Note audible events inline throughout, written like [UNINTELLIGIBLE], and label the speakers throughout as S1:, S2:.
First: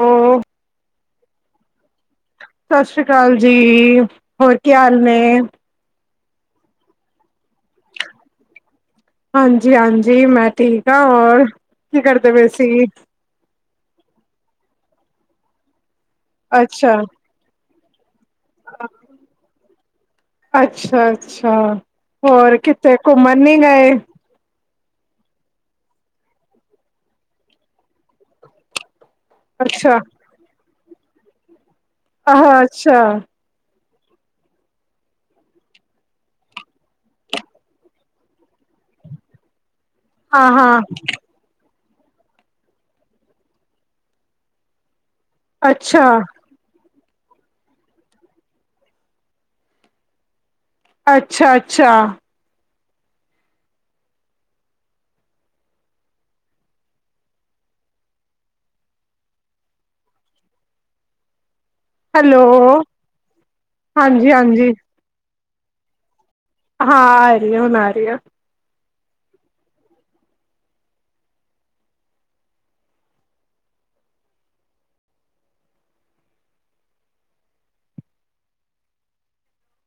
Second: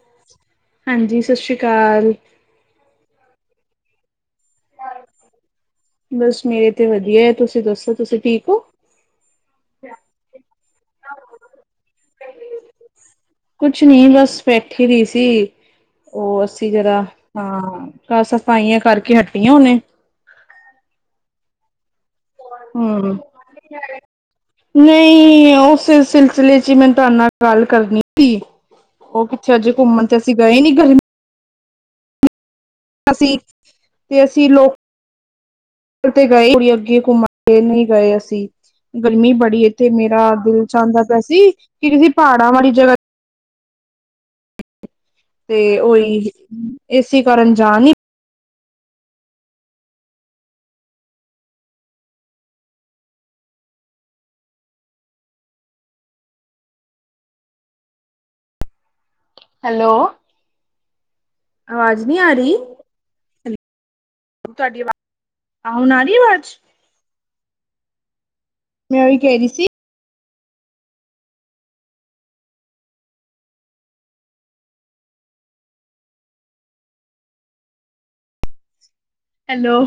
S1: Hello,
S2: ਹਂਜੀ ਸਤਿ ਸ੍ਰੀ ਅਕਾਲ।
S1: ਸਤਿ ਸ਼੍ਰੀ ਅਕਾਲ ਜੀ। ਹੋਰ ਕੀ ਹਾਲ ਨੇ?
S2: ਬਸ ਮੇਰੇ ਤੇ ਵਧੀਆ ਏ। ਤੁਸੀ ਦੱਸੋ? ਤੁਸੀ ਠੀਕ ੳ।
S1: ਹਾਂਜੀ ਹਾਂਜੀ ਮੈਂ ਠੀਕ ਆਂ। ਔਰ ਕੀ ਕਰਦੇ ਪਏ ਸੀ?
S2: ਕੁਛ ਨੀ ਬਸ ਬੈਠੀ ਦੀ ਸੀ। ੳਹ ਅਸੀ
S1: ਅੱਛਾ,
S2: ਜਰਾ ਹਾਂ ਘਰ ਸਫਾਈਆਂ ਕਰਕੇ ਹੱਟੀ ਆਂ ਹੁਨੇ।
S1: ਅੱਛਾ ਅੱਛਾ।
S2: ਹੂੰ। ਨਈ ੳਸੇ ਸਿਲਸਿਲੇ ਚ ਈ ਮੈਨੂੰ ਤੁਹਾਡੇ ਨਾਲ ਗੱਲ ਕਰਨੀ ਸੀ। ੳ ਕਿੱਥੇ ਅਜੇ
S1: ਅੱਛਾ,
S2: ਘੁੰਮਣ ਤੇ ਅਸੀ ਗਏ ਨੀ ਗਰਮੀ
S1: ਆਹੋ ਅੱਛਾ।
S2: ਅਸੀ ਤੇ ਅਸੀ ਲੋਕ ਤੇ ਗਏ ਕੋਨੀ ਅੱਗੇ ਘੁੰਮਣ, ਨਈ ਗਏ ਅਸੀ, ਗਰਮੀ ਬੜੀ ਏ ਤੇ ਮੇਰਾ ਦਿਲ
S1: ਹਾਂ-ਹਾਂ,
S2: ਚਾਹਦਾਂ ਪੇਆ ਸੀ ਕਿ ਕਿਸੀ ਪਹਾੜਾਂ ਵਾਲੀ ਜਗ੍ਹਾ ਤੇ ਤੇ ੳਹੀ ਏਸੀ ਕਾਰਨ ਜਾ ਨੀ
S1: ਅੱਛਾ ਅੱਛਾ।
S2: ਹੈਲੋ, ਅਵਾਜ਼ ਨੀ ਆ ਰੀ?
S1: ਹਾਂਜੀ ਹਾਂਜੀ।
S2: ਆ ਹੁਣ ਆ ਰੀ ਏ ਅਵਾਜ਼?
S1: ਹਾਂ ਆ ਰੀ ਏ, ਹੁਣ ਆ ਰੀ ਏ।
S2: ਮੈਂ ੳਈ ਕਹ ਰਹੀ ਸੀ ਹੈਲੋ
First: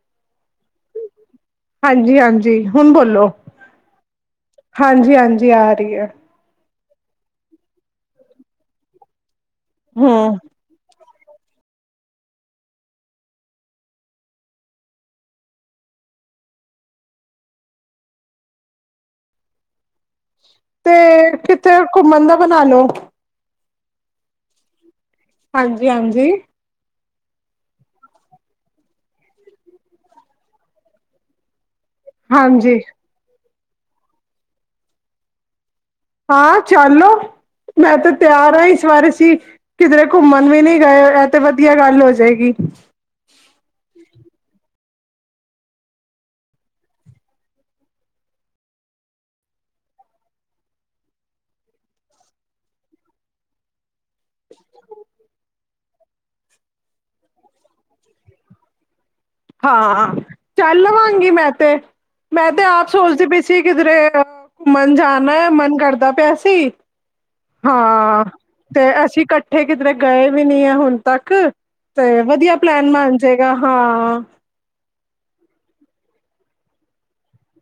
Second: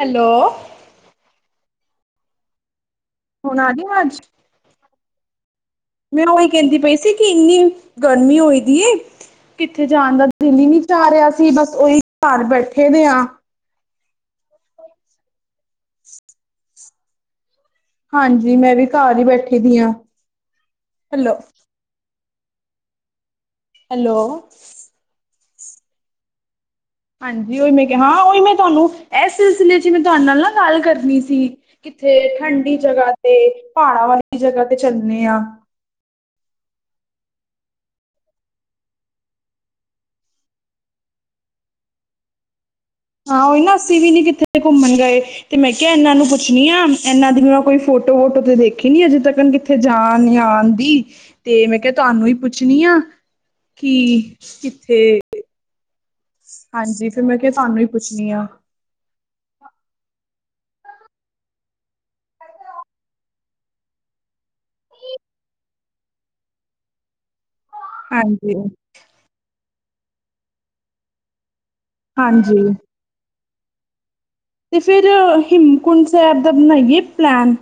S2: ਹੈਲੋ
S1: ਹਾਂਜੀ ਹਾਂਜੀ। ਹੁਣ ਬੋਲੋ।
S2: ਹੁਣ ਆ ਗੀ ਅਵਾਜ?
S1: ਹਾਂਜੀ ਹਾਂਜੀ, ਆ ਰਹੀ ਐ।
S2: ਮੈਂ ੳਹੀ ਕਹੰਦੀ ਪਈ ਸੀ ਕਿ ਇੰਨੀ ਗਰਮੀ ਹੋਈ ਦੀ ਏ, ਕਿੱਥੇ ਜਾਨ ਦਾ
S1: ਹੂੰ।
S2: ਦਿੱਲ ਈ ਨੀ ਤੇ ਆ ਰਿਹਾ ਸੀ ਬਸ ੳਹੀ ਘਰ ਬੈਠੇ ਦੇ ਆਂ। [INAUDIBLE] ਹਾਂਜੀ ਮੈਂ ਵੀ ਘਰ ਈ ਬੈਠੀ ਦੀ ਆ।
S1: ਤੇ ਕਿੱਥੇ ਘੁੰਮਨ ਦਾ ਬਨਾ ਲੋ।
S2: ਹੈਲੋ
S1: ਹਾਂਜੀ ਹਾਂਜੀ
S2: ਹਾਂਜੀ ੳਹੀ ਮੈਂ ਕਿਹਾ ਹਾਂ ੳਹੀ ਮੈਂ ਤੁਹਾਨੂੰ ਏਸ ਸਿਲਸਿਲੇ ਚ ਮੈਂ ਤੁਹਾਡੇ ਨਾਲ ਗੱਲ ਕਰਨੀ ਸੀ। ਕਿੱਥੇ
S1: ਹਾਂਜੀ।
S2: ਠੰਡੀ
S1: ਹਾਂਜੀ
S2: ਜਗ੍ਹਾ ਤੇ ਪਹਾੜਾਂ ਵਾਲੀ ਜਗ੍ਹਾ ਤੇ ਚੱਲਨੇ ਆ।
S1: ਹਾਂ ਚੱਲ ਲੋ, ਮੈਂ ਤੇ ਤਿਆਰ ਆਂ ਇਸ ਵਾਰ ਅਸੀ ਕਿਧਰੇ ਘੁੰਮਣ ਵੀ ਨਈ ਗਏ। ਏਹ ਤੇ ਵਧਿਆ ਗੱਲ ਹੋ ਜੇਗੀ।
S2: ਹਾਂ ੳਹੀ ਨਾ ਅਸੀ ਵੀ ਨੀ ਕਿੱਥੇ ਘੁੰਮਣ ਗਏ। ਤੇ ਮੈਂ ਕਿਹਾ ਏਨਾਂ ਨੂੰ ਪੁੱਛਨੀ ਆ ਏਨਾਂ ਦੀ ਮੈਂ ਕੋਈ ਫੋਟੋ ਵੋਟੋ ਤੇ ਦੇਖੀ ਨੀ ਅਜੇ ਤੱਕਣ ਕਿਥੇ ਕਿਥੇ ਜਾਨ ਤਾਂ ਆਨ ਦੀ, ਤੇ ਮੈਂ ਕਿਹਾ ਤੁਹਾਨੂੰ ਈ ਪੁੱਛਨੀ ਆ ਕੀ ਕਿੱਥੇ ਹਾਂਜੀ ਫੇਰ ਮੈਂ ਕਿਹਾ, ਤੁਹਾਨੂੰ ਈ ਪੁੱਛਨੀ ਆ।
S1: ਹਾਂ ਚੱਲ ਲਵਾਂਗੀ ਮੈਂ ਤੇ, ਮੈਂ ਤੇ ਆਪ ਸੋਚਦੀ ਪਈ ਸੀ ਕਿਧਰੇ ਮਨ ਜਾਣਾ, ਮਨ ਕਰਦਾ ਪਿਆ ਸੀ। ਹਾਂ
S2: ਹਾਂਜੀ
S1: ਤੇ ਅਸੀਂ ਇਕੱਠੇ ਕਿਧਰੇ ਗਏ ਵੀ ਨਹੀਂ ਹੈ ਹੁਣ ਤੱਕ। ਤੇ ਵਧੀਆ
S2: ਹਾਂਜੀ
S1: ਪਲੈਨ ਬਣ ਜਾਏਗਾ ਹਾਂ।
S2: ਅਤੇ ਫਿਰ ਹਿਮਕੁੰਡ ਸਾਹਿਬ ਦਾ ਬਣਾਈਏ ਪਲੈਨ?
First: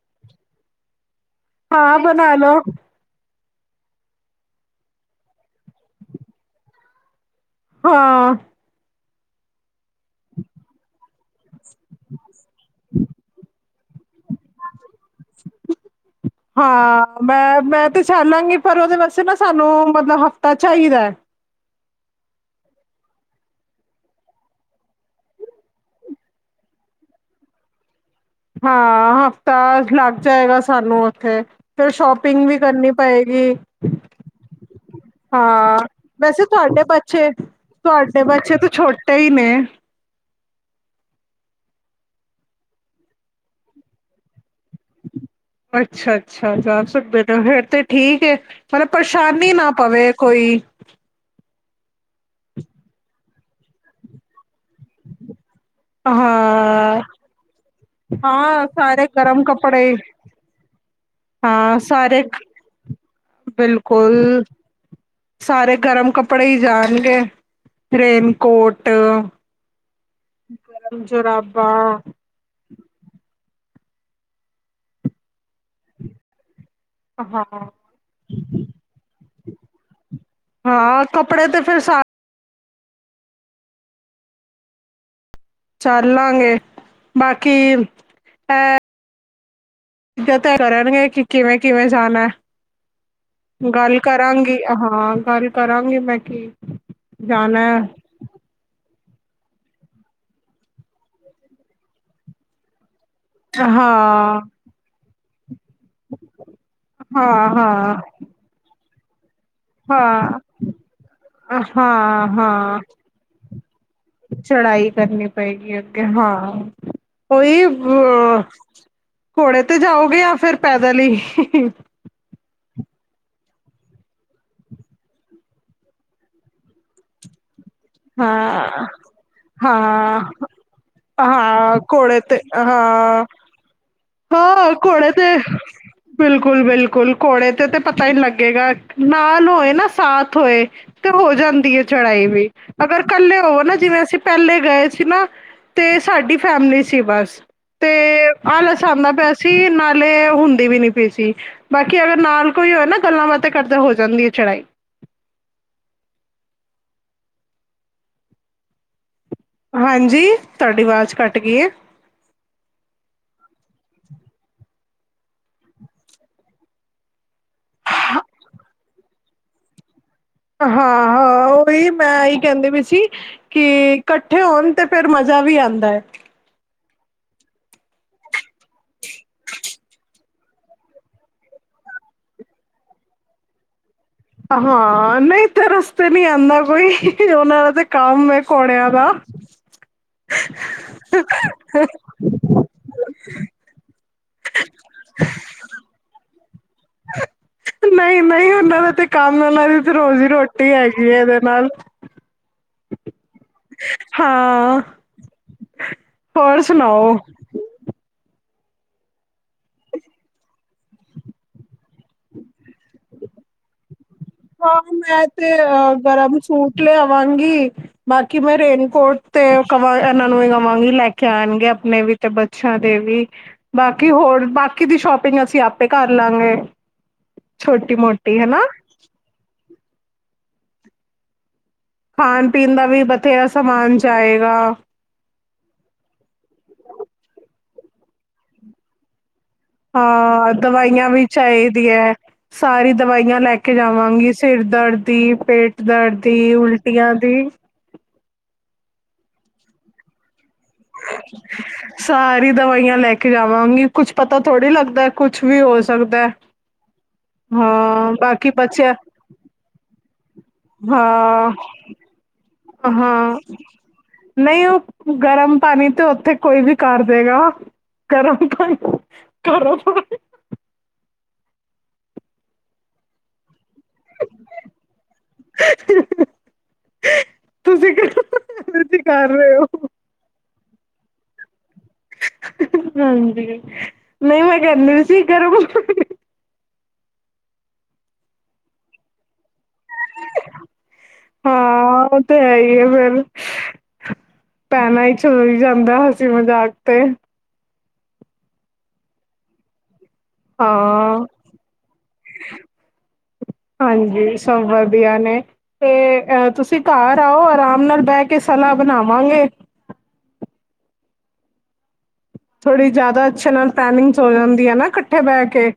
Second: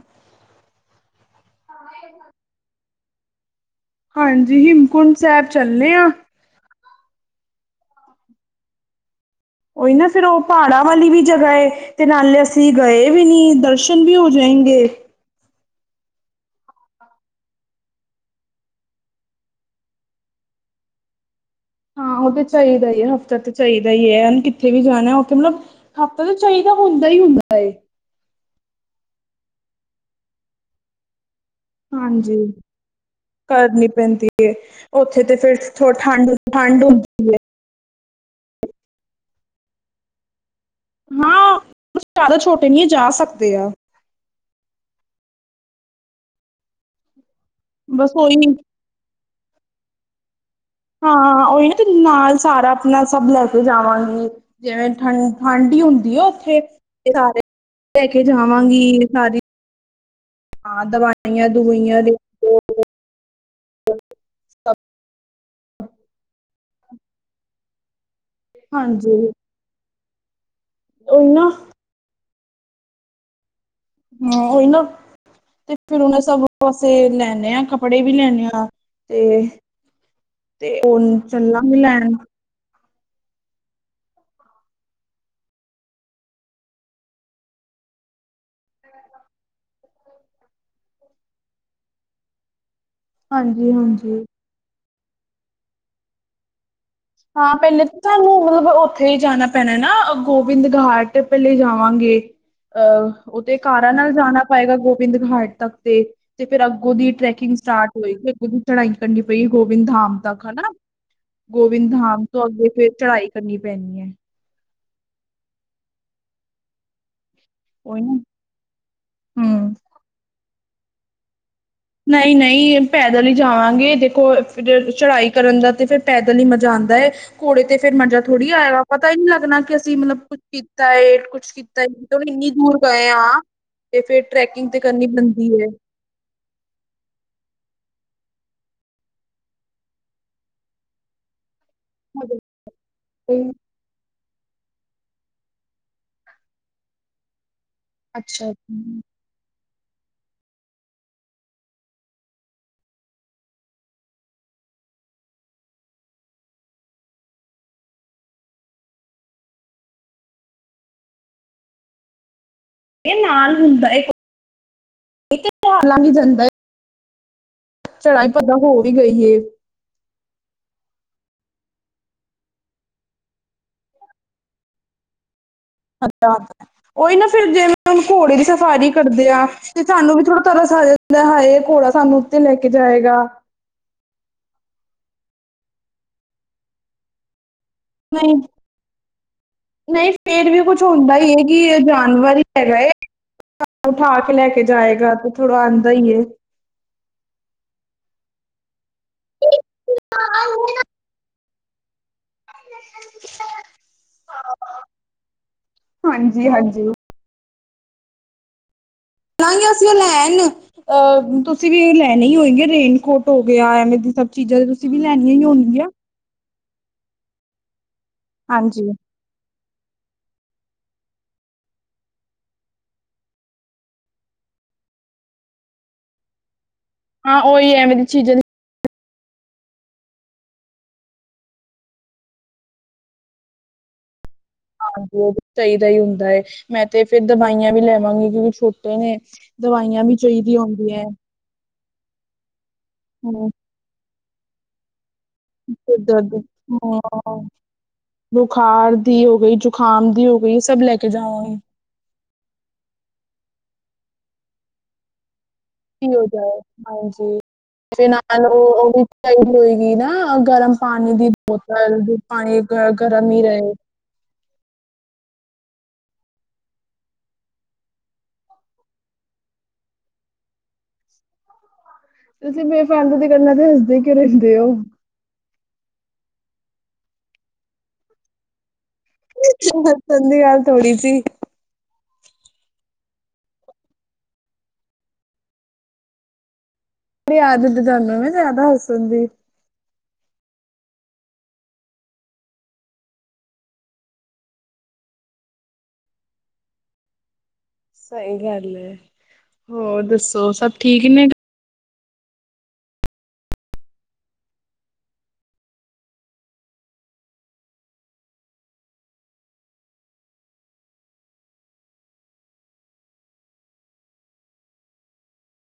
S1: ਹਾਂ ਬਣਾ ਲੋ।
S2: ਹਾਂਜੀ ਹਿਮਕੁੰਟ ਸਾਹਿਬ ਚੱਲੇ ਆਂ।
S1: ਹਾਂ।
S2: ਉਹੀ ਨਾ ਫੇਿਰ ਉਹ ਪਹਾੜਾਂ ਵਾਲੀ ਵੀ ਜਗ੍ਹਾ ਹੈਏ ਤੇ ਨਾਲੇ ਅਸੀਂ ਗਏ ਵੀ ਨੀ। ਦਰਸ਼ਨ [UNINTELLIGIBLE] ਵੀ ਹੋ ਜਾਏ ਗੇ।
S1: ਹਾਂ ਮੈਂ-ਮੈਂ ਤੇ ਚੱਲਲਾਂਗੀ ਪਰ ਉਹਦੇ ਵਾਸਤੇ ਨਾ ਸਾਨੂੰ ਮਤਲਬ ਹਫ਼ਤਾ ਚਾਹੀਦਾ।
S2: ਹਾਂ ਉਹ ਤੇ ਚਾਹੀਦਾ ਹੀ ਹੈ ਹਫ਼ਤਾ ਤੇ ਚਾਹੀਦਾ ਹੀ ਹੈ। ਕਿੱਥੇ ਵੀ ਜਾਣਾ ਉਥੇ ਮਤਲਬ ਹਫ਼ਤਾ ਤਾਂ ਚਾਹੀਦਾ ਹੁੰਦਾ ਹੀ ਹੁੰਦਾ ਏ।
S1: ਹਾਂ ਹਫ਼ਤਾ ਲੱਗ ਜਾਏਗਾ ਸਾਨੂੰ ਉੱਥੇ। ਫਿਰ
S2: ਹਾਂਜੀ
S1: ਸ਼ੋਪਿੰਗ ਵੀ ਕਰਨੀ ਪਏਗੀ
S2: ਕਰਨੀ ਪੈਂਦੀ ਹੈ, ਉੱਥੇ ਤੇ ਫਿਰ
S1: ਹਾਂ।
S2: ਥੋ ਠੰਡ
S1: ਵੈਸੇ
S2: ਠੰਡ
S1: ਤੁਹਾਡੇ ਪਾ
S2: ਹੁੰਦੀ
S1: ਛੇ ਤੁਹਾਡੇ ਬੱਚੇ ਵੀ ਛੋਟੇ ਹੀ ਨੇ।
S2: ਹਾਂ ਬਸ ਜ਼ਿਆਦਾ ਛੋਟੇ ਨਹੀਂ ਆ, ਜਾ ਸਕਦੇ ਆ।
S1: ਅੱਛਾ- ਅੱਛਾ। ਜਾ ਸਕਦੇ ਨੇ, ਫੇਿਰ ਤੇ
S2: ਬਸ
S1: ਠੀਕ ਹੈ।
S2: ਉਹੀ
S1: ਪਰ ਪਰੇਸ਼ਾਨੀ ਨਾ ਪਵੇ ਕੋਈ।
S2: ਹਾਂ ਉਹੀ ਨਾ ਨਾਲ ਸਾਰਾ ਆਪਣਾ ਸਭ ਲੈ ਕੇ ਜਾਵਾਂਗੇ। ਜਿਵੇਂ ਠੰ ਠੰਢ ਹੀ ਹੁੰਦੀ ਉੱਥੇ
S1: ਹਾਂ
S2: ਸਾਰੇ ਲੈ ਕੇ
S1: ਹਾਂ ਸਾਰੇ
S2: ਜਾਵਾਂਗੀ ਸਾਰੀ।
S1: ਗਰਮ ਕੱਪੜੇ
S2: ਹਾਂ ਦਵਾਈਆਂ
S1: ਹਾਂ
S2: ਦਵੂਈਆਂ
S1: ਸਾਰੇ
S2: ਦੇਖੋ।
S1: ਬਿਲਕੁਲ। ਸਾਰੇ ਗਰਮ ਕੱਪੜੇ ਹੀ ਜਾਣਗੇ। ਰੇਨਕੋਟ
S2: ਹਾਂਜੀ
S1: ਗਰਮ
S2: ਉਹੀ ਨਾ
S1: ਜੁਰਾਬਾ।
S2: ਹਮ ਓਹੀ ਨਾ ਤੇ ਫਿਰ ਉਹਨਾਂ ਸਭ [UNINTELLIGIBLE] ਲੈੇਣੇ ਹਾਂ। ਕੱਪੜੇ ਵੀ ਲੈਣੇ ਹਾਂ ਤੇ ਤੇ
S1: ਹਾਂ
S2: ਉਹਨੂੰ
S1: ਕੱਪੜੇ ਤੇ ਫਿਰ
S2: ਚਲਾਗੇ
S1: ਸਾ
S2: ਲੈਣ।
S1: ਚੱਲ ਲਾਂਗੇ ਬਾਕੀ ਇਹ [UNINTELLIGIBLE] ਕਰਨਗੇ ਕਿ ਕਿਵੇਂ- ਕਿਵੇਂ ਜਾਣਾ?
S2: ਹਾਂਜੀ
S1: ਗੱਲ
S2: ਹਾਂਜੀ
S1: ਕਰਾਂਗੀ ਹਾਂ ਗੱਲ ਕਰਾਂਗੀ। ਮੈਂ ਕੀ
S2: ਹਾਂ
S1: ਜਾਣਾ
S2: ਪਹਿਲੇ ਸਾਨੂੰ ਮਤਲਬ ਉੱਥੇ ਹੀ ਜਾਣਾ ਪੈਣਾ ਨਾ ਗੋਬਿੰਦ ਘਾਟ ਪਹਲੇ ਜਾਵਾਂਗੇ ਅਹ ਉਹ ਤੇ
S1: ਹਾਂ
S2: ਕਾਰਾਂ ਨਾਲ ਜਾਣਾ ਪਏਗਾ ਗੋਬਿੰਦ ਘਾਟ ਤੱਕ। ਤੇ ਤੇ ਫੇਿਰ ਅੱਗੋਂ ਦੀ
S1: ਹਾਂ
S2: ਟਰੈਕਿੰਗ ਸਟਾਰਟ
S1: ਹਾਂ
S2: ਹੋਏਗੀ, ਅੱਗੋਂ ਦੀ ਚੜਾਈ ਕਰਨੀ ਪਈ ਗੋਵਿੰਦ ਧਾਮ
S1: ਹਾਂ
S2: ਤੱਕ ਹਨਾ। ਵਿਧਾਮ
S1: ਹਾਂ
S2: ਤੋਂ ਅੱਗੇ
S1: ਹਾਂ
S2: ਫੇਰ ਚੜਾਈ ਕਰਨੀ ਪੈਣੀ ਹੈ।
S1: ਚੜਾਈ ਕਰਨੀ ਪਏਗੀ ਅੱਗੇ ਹਾਂ ਉਹੀ। ਹ ਘੋੜੇ
S2: ਹਮ
S1: ਤੇ ਜਾਓਗੇ ਜਾਂ ਫਿਰ ਪੈਦਲ ਹੀ?
S2: ਨਹੀਂ-ਨਹੀਂ ਪੈਦਲ ਹੀ ਜਾਵਾਂਗੇ। ਦੇਖੋ ਚੜਾਈ ਕਰਨ ਦਾ ਤੇ ਫਿਰ ਪੈਦਲ ਹੀ ਮਜ਼ਾ ਆਉਂਦਾ ਹੈ‌ ਘੋੜੇ ਤੇ ਫੇਰ ਮਰਜ਼ਾ ਥੋੜੀ ਆਏਗਾ
S1: ਹਾਂ
S2: ਪਤਾ ਨੀ ਲੱਗਣਾ ਕਿ ਅਸੀਂ ਮਤਲਬ
S1: ਹਾਂ
S2: ਕੁਛ ਕੀਤਾ, ਏ ਕੁੱਛ
S1: ਹਾਂ
S2: ਕੀਤਾ
S1: ਘੋੜੇ ਤੇ
S2: ਇੰਨੀ ਦੂਰ ਗਏ ਹਾਂ ਤੇ ਫੇਰ ਟਰੈਕਿੰਗ
S1: ਹਾਂ
S2: ਤੇ ਕਰਨੀ
S1: ਘੋੜੇ ਤੇ
S2: ਬਣਦੀ ਏ।
S1: ਬਿਲਕੁਲ- ਬਿਲਕੁਲ। ਘੋੜੇ ਤੇ ਤੇ ਪਤਾ ਈ ਨੀ ਲੱਗੇਗਾ, ਨਾਲ ਹੋਏ ਨਾ ਸਾਥ ਹੋਏ। ਤੇ ਹੋ ਜਾਂਦੀ ਏ ਚੜਾਈ ਵੀ ਅਗਰ ਇਕੱਲੇ ਹੋਵੋ ਨਾ ਜਿਵੇਂ ਅਸੀਂ ਪਹਿਲੇ ਗਏ ਸੀ ਨਾ ਤੇ ਸਾਡੀ ਫੈਮਲੀ ਸੀ ਬਸ।
S2: ਅੱਛਾ ਜੀ
S1: ਵੈਸੇ ਨਾਲੇ ਹੁੰਦੀ ਵੀ ਨੀ ਪਈ ਸੀ ਬਾਕੀ ਅਗਰ ਨਾਲ ਕੋਈ ਹੋਏ ਨਾ ਗੱਲਾਂ ਬਾਤ ਕਰਦੇ ਹੋ ਜਾਂਦੀ ਐ ਚੜਾਈ ਹਾਂਜੀ ਤਾਡੀ ਵਾਜ਼ ਕੱਟ ਗਈ ਐ
S2: ਇਹ ਨਾਲ ਹੁੰਦਾ ਏ ਇਹ ਤੇ ਪਹਾੜਾਂ ਵੀ ਜਾਂਦਾ ਏ ਚੜਾਈ ਓਦਾਂ ਹੋ ਵੀ ਗਈ ਏ
S1: ਹਾਂ ਉਹੀ ਮੈਂ ਇਹੀ ਕਹਿੰਦੇ ਪਈ ਸੀ ਕਿ ਕੱਠੇ ਹੋਣ ਤੇ ਫੇਰ ਮਜਾ ਵੀ ਆਉਂਦਾ ਹੈ
S2: ਅੱਛਾ ਉਹੀ ਨਾ ਫਿਰ ਜਿਵੇਂ ਹੁਨ ਘੋੜੇ ਦੀ ਸਵਾਰੀ ਕਰਦੇ ਆ ਤੇ ਸਾਨੂੰ ਵੀ ਥੋੜਾ ਤਰਸ ਆ ਜਾਂਦਾ ਹਾਏ ਘੋੜਾ ਸਾਨੂੰ ਉੱਤੇ ਲੈ ਕੇ ਜਾਏਗਾ
S1: ਹਾਂ ਨਹੀਂ ਤਰਸ ਤੇ ਨੀ ਆਉਂਦਾ ਕੋਈ ਉਹਨਾਂ ਦਾ ਤੇ ਕੰਮ
S2: ਨਹੀਂ
S1: ਹੈ ਘੋੜਿਆਂ ਦਾ
S2: ਨਹੀਂ ਫੇਰ ਵੀ ਕੁਛ ਹੁੰਦਾ ਈ ਏ ਕਿ ਜਾਨਵਰ ਹੀ ਹੈਗਾ ਏ ਉਠਾ ਕੇ ਲੈ ਕੇ ਜਾਏਗਾ ਤੇ ਥੋੜਾ ਆਉਂਦਾ ਈ ਏ
S1: ਨਹੀਂ ਨਹੀਂ ਉਨਾਂ ਦਾ ਤੇ ਕੰਮ ਉਨਾਂ ਦੀ ਤੇ ਰੋਜੀ ਰੋਟੀ ਹੈਗੀ ਹੈ ਫੇਰ ਨਾਲ ਹਾਂ
S2: ਹਾਂਜੀ
S1: ਹੋਰ
S2: ਹਾਂਜੀ
S1: ਸੁਣਾਓ
S2: ਨਾ ਹੀ ਅਸੀਂ ਉਹ ਲੈਣ ਅਹ ਤੁਸੀਂ ਵੀ ਏ ਲੈਣੇ ਹੀ ਹੋਏਗੇ ਰੇਨਕੋਟ ਹੋ ਗਿਆ ਐਵੇਂ ਦੀ ਸਭ ਚੀਜ਼ਾਂ ਤੇ
S1: ਹਾਂ
S2: ਤੁਸੀਂ ਵੀ
S1: ਮੈਂ
S2: ਲੈਣੀਆਂ ਹੀ
S1: ਤੇ
S2: ਹੋਣਗੀਆਂ
S1: ਅ ਗਰਮ ਸੂਟ ਲਿਆਵਾਂਗੀ ਬਾਕੀ ਮੈਂ
S2: ਹਾਂਜੀ
S1: ਰੇਨਕੋਟ ਤੇ ਕਵਾ ਇਹਨਾਂ ਨੂੰ ਵੀ ਕਵਾਂਗੀ ਲੈ ਕੇ ਆਣਗੇ ਆਪਣੇ ਵੀ ਤੇ ਬੱਚਿਆਂ ਦੇ ਵੀ ਬਾਕੀ ਹੋਰ ਬਾਕੀ ਦੀ ਸ਼ੋਪਿੰਗ ਅਸੀਂ ਆਪੇ ਕਰ ਲਾਂਗੇ
S2: ਹਾਂ ਉਹੀ
S1: ਛੋਟੀ
S2: ਐਵੇਂ ਦੀ ਚੀਜ਼ਾਂ
S1: ਮੋਟੀ
S2: ਦੀ
S1: ਹਨਾ ਖਾਣ ਪੀਣ ਦਾ ਵੀ ਬਥੇਰਾ ਸਮਾਨ ਜਾਏਗਾ
S2: ਹਾਂਜੀ ਚਾਹੀਦਾ ਹੀ ਹੁੰਦਾ ਏ ਮੈਂ ਤੇ ਫੇਰ ਦਵਾਈਆਂ ਵੀ ਲੈ ਆਵਾਂਗੀ ਕਿਉਂਕਿ ਛੋਟੇ ਨੇ ਦਵਾਈਆਂ ਵੀ
S1: ਹਾਂ
S2: ਚਾਹੀਦੀਆਂ ਹੁੰਦੀਆਂ ਹੈ।
S1: ਦਵਾਈਆਂ ਵੀ ਚਾਹੀਦੀਆਂ ਸਾਰੀ ਦਵਾਈਆਂ
S2: ਹਮ
S1: ਲੈ ਕੇ ਕੇ ਜਾਵਾਂਗੀ ਸਿਰ ਦਰਦ ਦੀ ਪੇਟ
S2: ਸਿਰ
S1: ਦਰਦ ਦੀ ਉਲਟੀਆਂ
S2: ਹਾਂ
S1: ਦੀ
S2: ਬੁਖਾਰ ਦੀ ਹੋ ਗਈ, ਜੁਕਾਮ ਦੀ ਹੋ ਗਈ ਸਭ ਲੈ ਕੇ ਜਾਵਾਂਗੇ
S1: ਸਾਰੀ ਦਵਾਈਆਂ ਲੈ ਕੇ ਜਾਵਾਂਗੀ ਕੁੱਛ ਪਤਾ ਥੋੜ੍ਹੀ ਲੱਗਦਾ ਕੁਛ ਵੀ ਹੋ
S2: ਕੁਛ ਵੀ ਹੋ
S1: ਸਕਦਾ
S2: ਹੋ
S1: ਹੈ।
S2: ਜਾਏ ਹਾਂਜੀ ਜੇ
S1: ਹਾਂ
S2: ਨਾਲ
S1: ਬਾਕੀ
S2: ਉਹ ਉਹ
S1: ਬੱਚਿਆਂ
S2: ਵੀ ਚਾਹੀਦੀ ਹੋਏਗੀ ਨਾ ਗਰਮ ਪਾਣੀ ਦੀ
S1: ਹਾਂ
S2: ਬੋਤਲ ਜੇ ਪਾਣੀ ਗਰਮ
S1: ਹਾਂ
S2: ਹੀ ਰਹੇ।
S1: ਨਹੀਂ ਉਹ ਗਰਮ ਪਾਣੀ ਤੇ ਉੱਥੇ ਕੋਈ ਵੀ ਕਰ ਦੇਗਾ ਗਰਮ ਪਾਣੀ ਗਰਮ ਪਾਣੀ
S2: ਤੁਸੀਂ ਬੇਫਾਲਤੂ ਦੀ ਗੱਲਾਂ ਤੇ ਹਸਦੇ ਕਿਉ ਰਹਿੰਦੇ ਓ
S1: ਤੁਸੀਂ [INAUDIBLE]
S2: ਉ ਹੱਸਣ ਦੀ ਗੱਲ ਥੋੜੀ ਸੀ
S1: ਹਾਂਜੀ ਨਹੀਂ ਮੈਂ ਕਹਿੰਦੀ ਸੀ ਘਰੋਂ
S2: ਏ ਆਦਤ ਤੁਹਾਨੂੰ ਵੀ ਜ਼ਿਆਦਾ ਹੱਸਣ ਦੀ [INAUDIBLE]
S1: ਹਾਂ ਉਹ ਤੇ ਹੈ ਈ ਏ ਫੇਰ ਭੈਣਾਂ ਇਚ ਹੋ ਈ ਜਾਂਦਾ ਹਸੀ ਮਜ਼ਾਕ ਤੇ
S2: ਸਹੀ ਗੱਲ ਏ ਹੋਰ ਦੱਸੋ ਸਭ ਠੀਕ
S1: ਹਾਂ
S2: ਨੇ [INAUDIBLE]
S1: ਹਾਂਜੀ ਸਭ ਵਧੀਆ ਨੇ ਤੇ ਅ ਤੁਸੀਂ ਘਰ ਆਓ ਆਰਾਮ ਨਾਲ ਬਹਿ ਕੇ ਸਲਾਹ ਬਣਾਵਾਂਗੇ ਥੋੜ੍ਹੀ ਜ਼ਿਆਦਾ ਅੱਛੇ ਨਾਲ ਪਲੈਨਿੰਗਸ ਹੋ ਜਾਂਦੀਆਂ ਨਾ ਕੱਠੇ ਬਹਿ ਕੇ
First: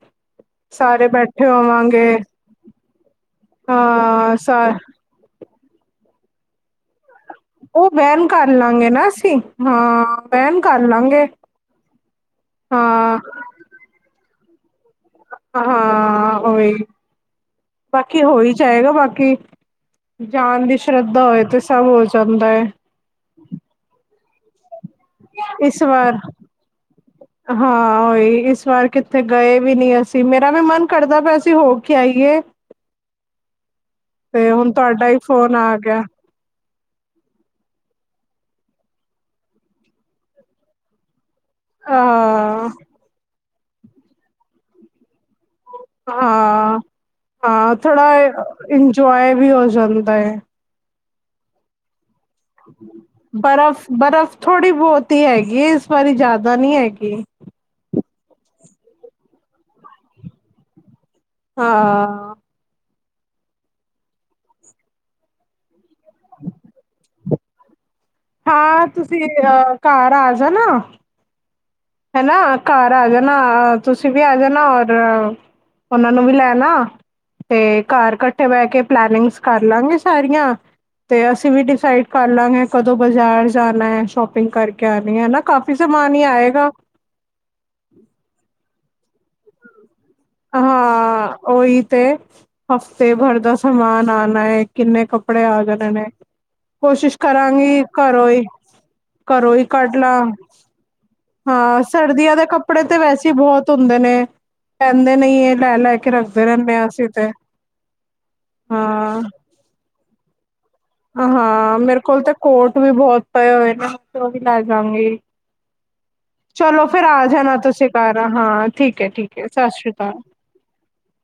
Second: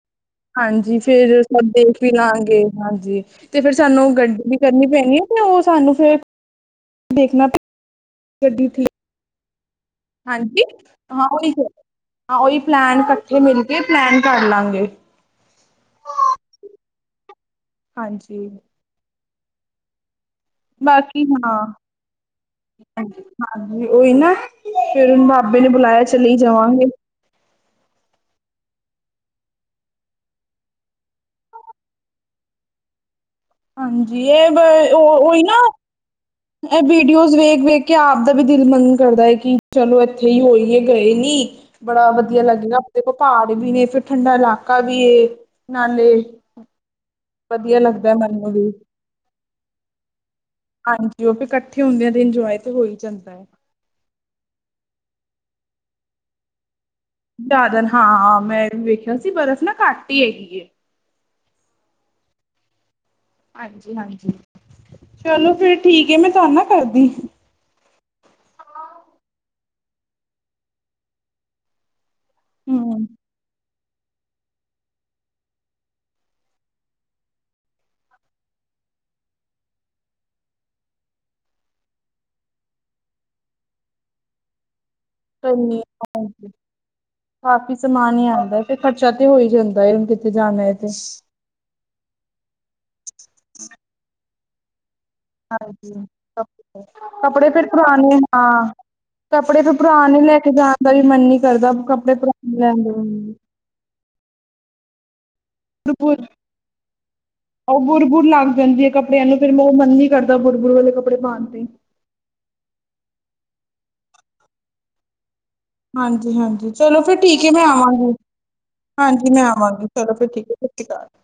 S2: ਹਾਂਜੀ
S1: ਸਾਰੇ
S2: ਫੇਰ
S1: ਬੈਠੇ
S2: ਦੇਖ ਵੀ
S1: ਹੋਵਾਂਗੇ
S2: ਲਾਂਗੇ ਹਾਂਜੀ ਤੇ ਫੇਰ ਸਾਨੂੰ
S1: ਹਾਂ ਸ
S2: ਗੱਡੀ ਕਰਨੀ ਪੈਣੀ ਏ ਨ ਓ ਸਾਨੂੰ ਫੇਰ ਦੇਖਣਾ ਪੈ-
S1: ਓ ਬੈਨ ਕਰ
S2: ਗੱਡੀ ਠੀਕ
S1: ਲਾਂਗੇ ਨਾ ਅਸੀ। ਹਾਂ। ਵੈਨ
S2: ਹਾਂਜੀ।
S1: ਕਰ ਲਾਂਗੇ
S2: ਹਾਂ ਓਈ ਹਾਂ ਓਈ ਪਲੈਨ
S1: ਹਾਂ
S2: ਕੱਠੇ ਮਿਲ ਕੇ ਪਲੈਨ ਕਰ ਲਾਂਗੇ।
S1: ਹਾਂ ਓਈ। ਬਾਕੀ ਹੋ
S2: ਹਾਂਜੀ।
S1: ਈ ਜਾਏਗਾ ਬਾਕੀ। ਜਾਨ ਦੀ
S2: ਬਾਕੀ
S1: ਸ਼ਰਧਾ ਹੋਏ
S2: ਹਾਂ,
S1: ਤੇ ਸਭ ਹੋ ਜਾਂਦਾ ਏ।
S2: ਹਾਂਜੀ ਓਈ ਨਾ। ਫੇਰ ਬਾਬੇ ਨੇ
S1: ਇਸ
S2: ਬੁਲਾਏਆ ਐ
S1: ਵਾਰ
S2: ਚਲੇ ਈ ਜਾਵਾਂਗੇ।
S1: ਹਾਂ। ਉਈ ਇਸ ਵਾਰ ਕਿੱਥੇ ਗਏ ਵੀ ਨੀ ਅਸੀ। ਮੇਰਾ ਵੀ ਮਨ ਕਰਦਾ ਪੇਆ ਸੀ ਹੋ ਕੇ ਆਈਏ।
S2: ਹਾਂਜੀ। ਐ
S1: ਤੇ
S2: ਬ
S1: ਹੁਣ
S2: ਓ
S1: ਤੁਹਾਡਾ ਹੀ
S2: ਓਈ ਨਾ।
S1: ਫੋਨ ਆ ਗਿਆ
S2: ਐ ਵੀਡੀਓਜ਼ ਵੇਖ ਵੇਖ ਕੇ ਆਪ ਦਾ ਵੀ ਦਿਲ ਮਨ ਕਰਦਾ ਏ ਕਿ ਚਲੋ ਏਥੇ ਈ ਹੋਈਏ ਗਏ ਨੀ। ਬੜਾ ਵਧੀਆ
S1: ਹਾਂ
S2: ਲੱਗੇਗਾ। ਦੇਖੋ ਪਾੜ ਵੀ ਨੇ ਫਿਰ ਠੰਡਾ ਲਾਕਾ ਵੀ ਏ। ਨਾਲੇ
S1: ਹਾਂ। ਹਾਂ
S2: ਵਧੀਆ
S1: ਥੋੜਾ
S2: ਲੱਗਦਾ
S1: ਅ
S2: ਮੈਨੂੰ ਵੀ,
S1: ਇੰਜੋਏ ਵੀ ਹੋ ਜਾਂਦਾ ਏ।
S2: ਹਾਂਜੀ ਓ ਵੀ ਕੱਟ ਠੇ ਹੁੰਦੇ ਐ ਤੇ ਇੰਜੋਏ ਤੇ ਹੋ ਹੀ ਜਾਂਦਾ ਹੈ।
S1: ਬਰਫ਼ ਬਰਫ਼ ਥੋੜੀ ਬੋਤ ਈ ਹੈਗੀ ਏ ਇਸ ਵਾਰੀ ਜਾਦਾ ਨੀ ਹੈਗੀ।
S2: ਜਾਦਨ ਹਾਂ। ਮੈਂ ਵੀ ਵੇਖੇਆ ਸੀ ਬਰਫ਼ ਨਾ ਘੱਟ ਈ ਹੈਗੀ ਏ।
S1: ਹਾਂ।
S2: ਹਾਂਜੀ ਹਾਂਜੀ। ਚਲੋ ਫੇਰ ਠੀਕ ਏ ਮੈਂ ਤੁਹਾਨੂੰ ਨ ਕਰਦੀ।
S1: ਹਾਂ। ਤੁਸੀ ਅ ਘਰ ਆ ਜਾਨਾ। ਹਨਾ ਘਰ
S2: ਹੂੰ
S1: ਆ ਜਾਨਾ। ਅ ਤੁਸੀ ਵੀ ਆ ਜਾਨਾ ਔਰ ਓਨਾਂ ਨੂੰ ਵੀ ਲੈ ਆਨਾ। ਤੇ ਘਰ ਕੱਠੇ ਬੈ ਕੇ ਪਲੈਨਿਂਗਸ ਕਰ ਲਾਂਗੇ ਸਾਰੀਆਂ। ਤੇ ਅਸੀ ਵੀ ਡਿਸਾਈਡ ਕਰ ਲਾਂਗੇ ਕਦੋਂ ਬਜਾਰ ਜਾਨਾ ਐ ਸ਼ੋਪਿੰਗ ਕਰ ਕੇ ਆਨੀ ਐ। ਨਾ ਕਾਫ਼ੀ ਸਮਾਨ ਈ ਆਏਗਾ।
S2: ਕਾਫੀ ਸਮਾਨ ਈ ਆਂਦਾ ਐ। ਤੇ ਖਰਚਾ ਤੇ ਹੋ ਈ ਜਾਂਦਾ ਏ ਹੁਣ ਕਿਤੇ ਜਾਨਾ ਏ ਤੇ।
S1: ਓਈ ਤੇ। ਹਫਤੇ ਭਰ ਦਾ ਸਮਾਨ ਆਨਾ ਏ ਕਿੰਨੇ ਕੱਪ ਕੱਪੜੇ ਆ ਜਾਨੇ
S2: ਹਾਂਜੀ
S1: ਨੇ।
S2: ਕੱਪੜੇ
S1: ਕੋਸ਼ਿਸ਼
S2: ਕੱਪੜੇ ਫਿਰ
S1: ਕਰਾਂਗੀ
S2: ਪੁਰਾਣੇ
S1: ਘਰੋਂ ਈ
S2: ਹਾਂ।
S1: ਘਰੋਂ
S2: ਕੱਪੜੇ
S1: ਈ
S2: ਫਿਰ
S1: ਕੱਢ
S2: ਪੁਰਾਣੇ
S1: ਲਾਂ।
S2: ਲੈ ਕੇ ਜਾਣ ਦਾ ਵੀ ਮਨ ਨੀ ਕਰਦਾ
S1: ਹਾਂ
S2: ਕੱਪੜੇ
S1: ਸਰਦੀਆਂ ਦੇ
S2: ਪੁਰਾਣੇ ਲੈਣ
S1: ਕੱਪੜੇ ਤੇ ਵੈਸੇ ਈ
S2: ਦੇ।
S1: ਬੋਹਤ ਹੁੰਦੇ ਨੇ। ਪੈਂਦੇ ਨਈ ਏ। ਲੈ ਲੈ ਕੇ ਰੱਖਦੇ ਰੈਨੇ ਆਂ ਅਸੀ ਤੇ।
S2: ਓ ਬੁਰ ਬੁਰ ਲੱਗ ਜਾਂਦੀ ਏ
S1: ਹਾਂ।
S2: ਕੱਪੜੇਆਂ ਨੂੰ। ਫੇਰ ਮੈਂ ਓ ਮਨ ਨੀ ਕਰਦਾ ਬੁਰ ਬੁਰ ਵਾਲੇ ਕੱਪੜੇ ਪਾਨ ਤੇ।
S1: ਮੇਰ ਕੋਲ ਤੇ ਕੋਟ ਵੀ ਬੋਹਤ ਪਏ ਹੋਏ ਨੇ ਓ ਵੀ ਲੈ ਜਾਂਗੀ।
S2: ਹਾਂਜੀ ਹਾਂਜੀ। ਚਲੋ
S1: ਫਿਰ
S2: ਫੇਰ
S1: ਆ
S2: ਠੀਕ ਏ
S1: ਜਾਣਾ
S2: ਮੈਂ
S1: ਤੁਸੀਂ
S2: ਆਵਾਂਗੀ।
S1: ਘਰ ਹਾਂ ਠੀਕ
S2: ਹਾਂਜੀ
S1: ਹੈ-ਠੀਕ
S2: ਮੈਂ
S1: ਹੈ ਸਤਿ
S2: ਆਵਾਂਗੀ।
S1: ਸ਼੍ਰੀ ਅਕਾਲ।
S2: ਚਲੋ ਫੇਰ ਠੀਕ ਏ। [UNINTELLIGIBLE]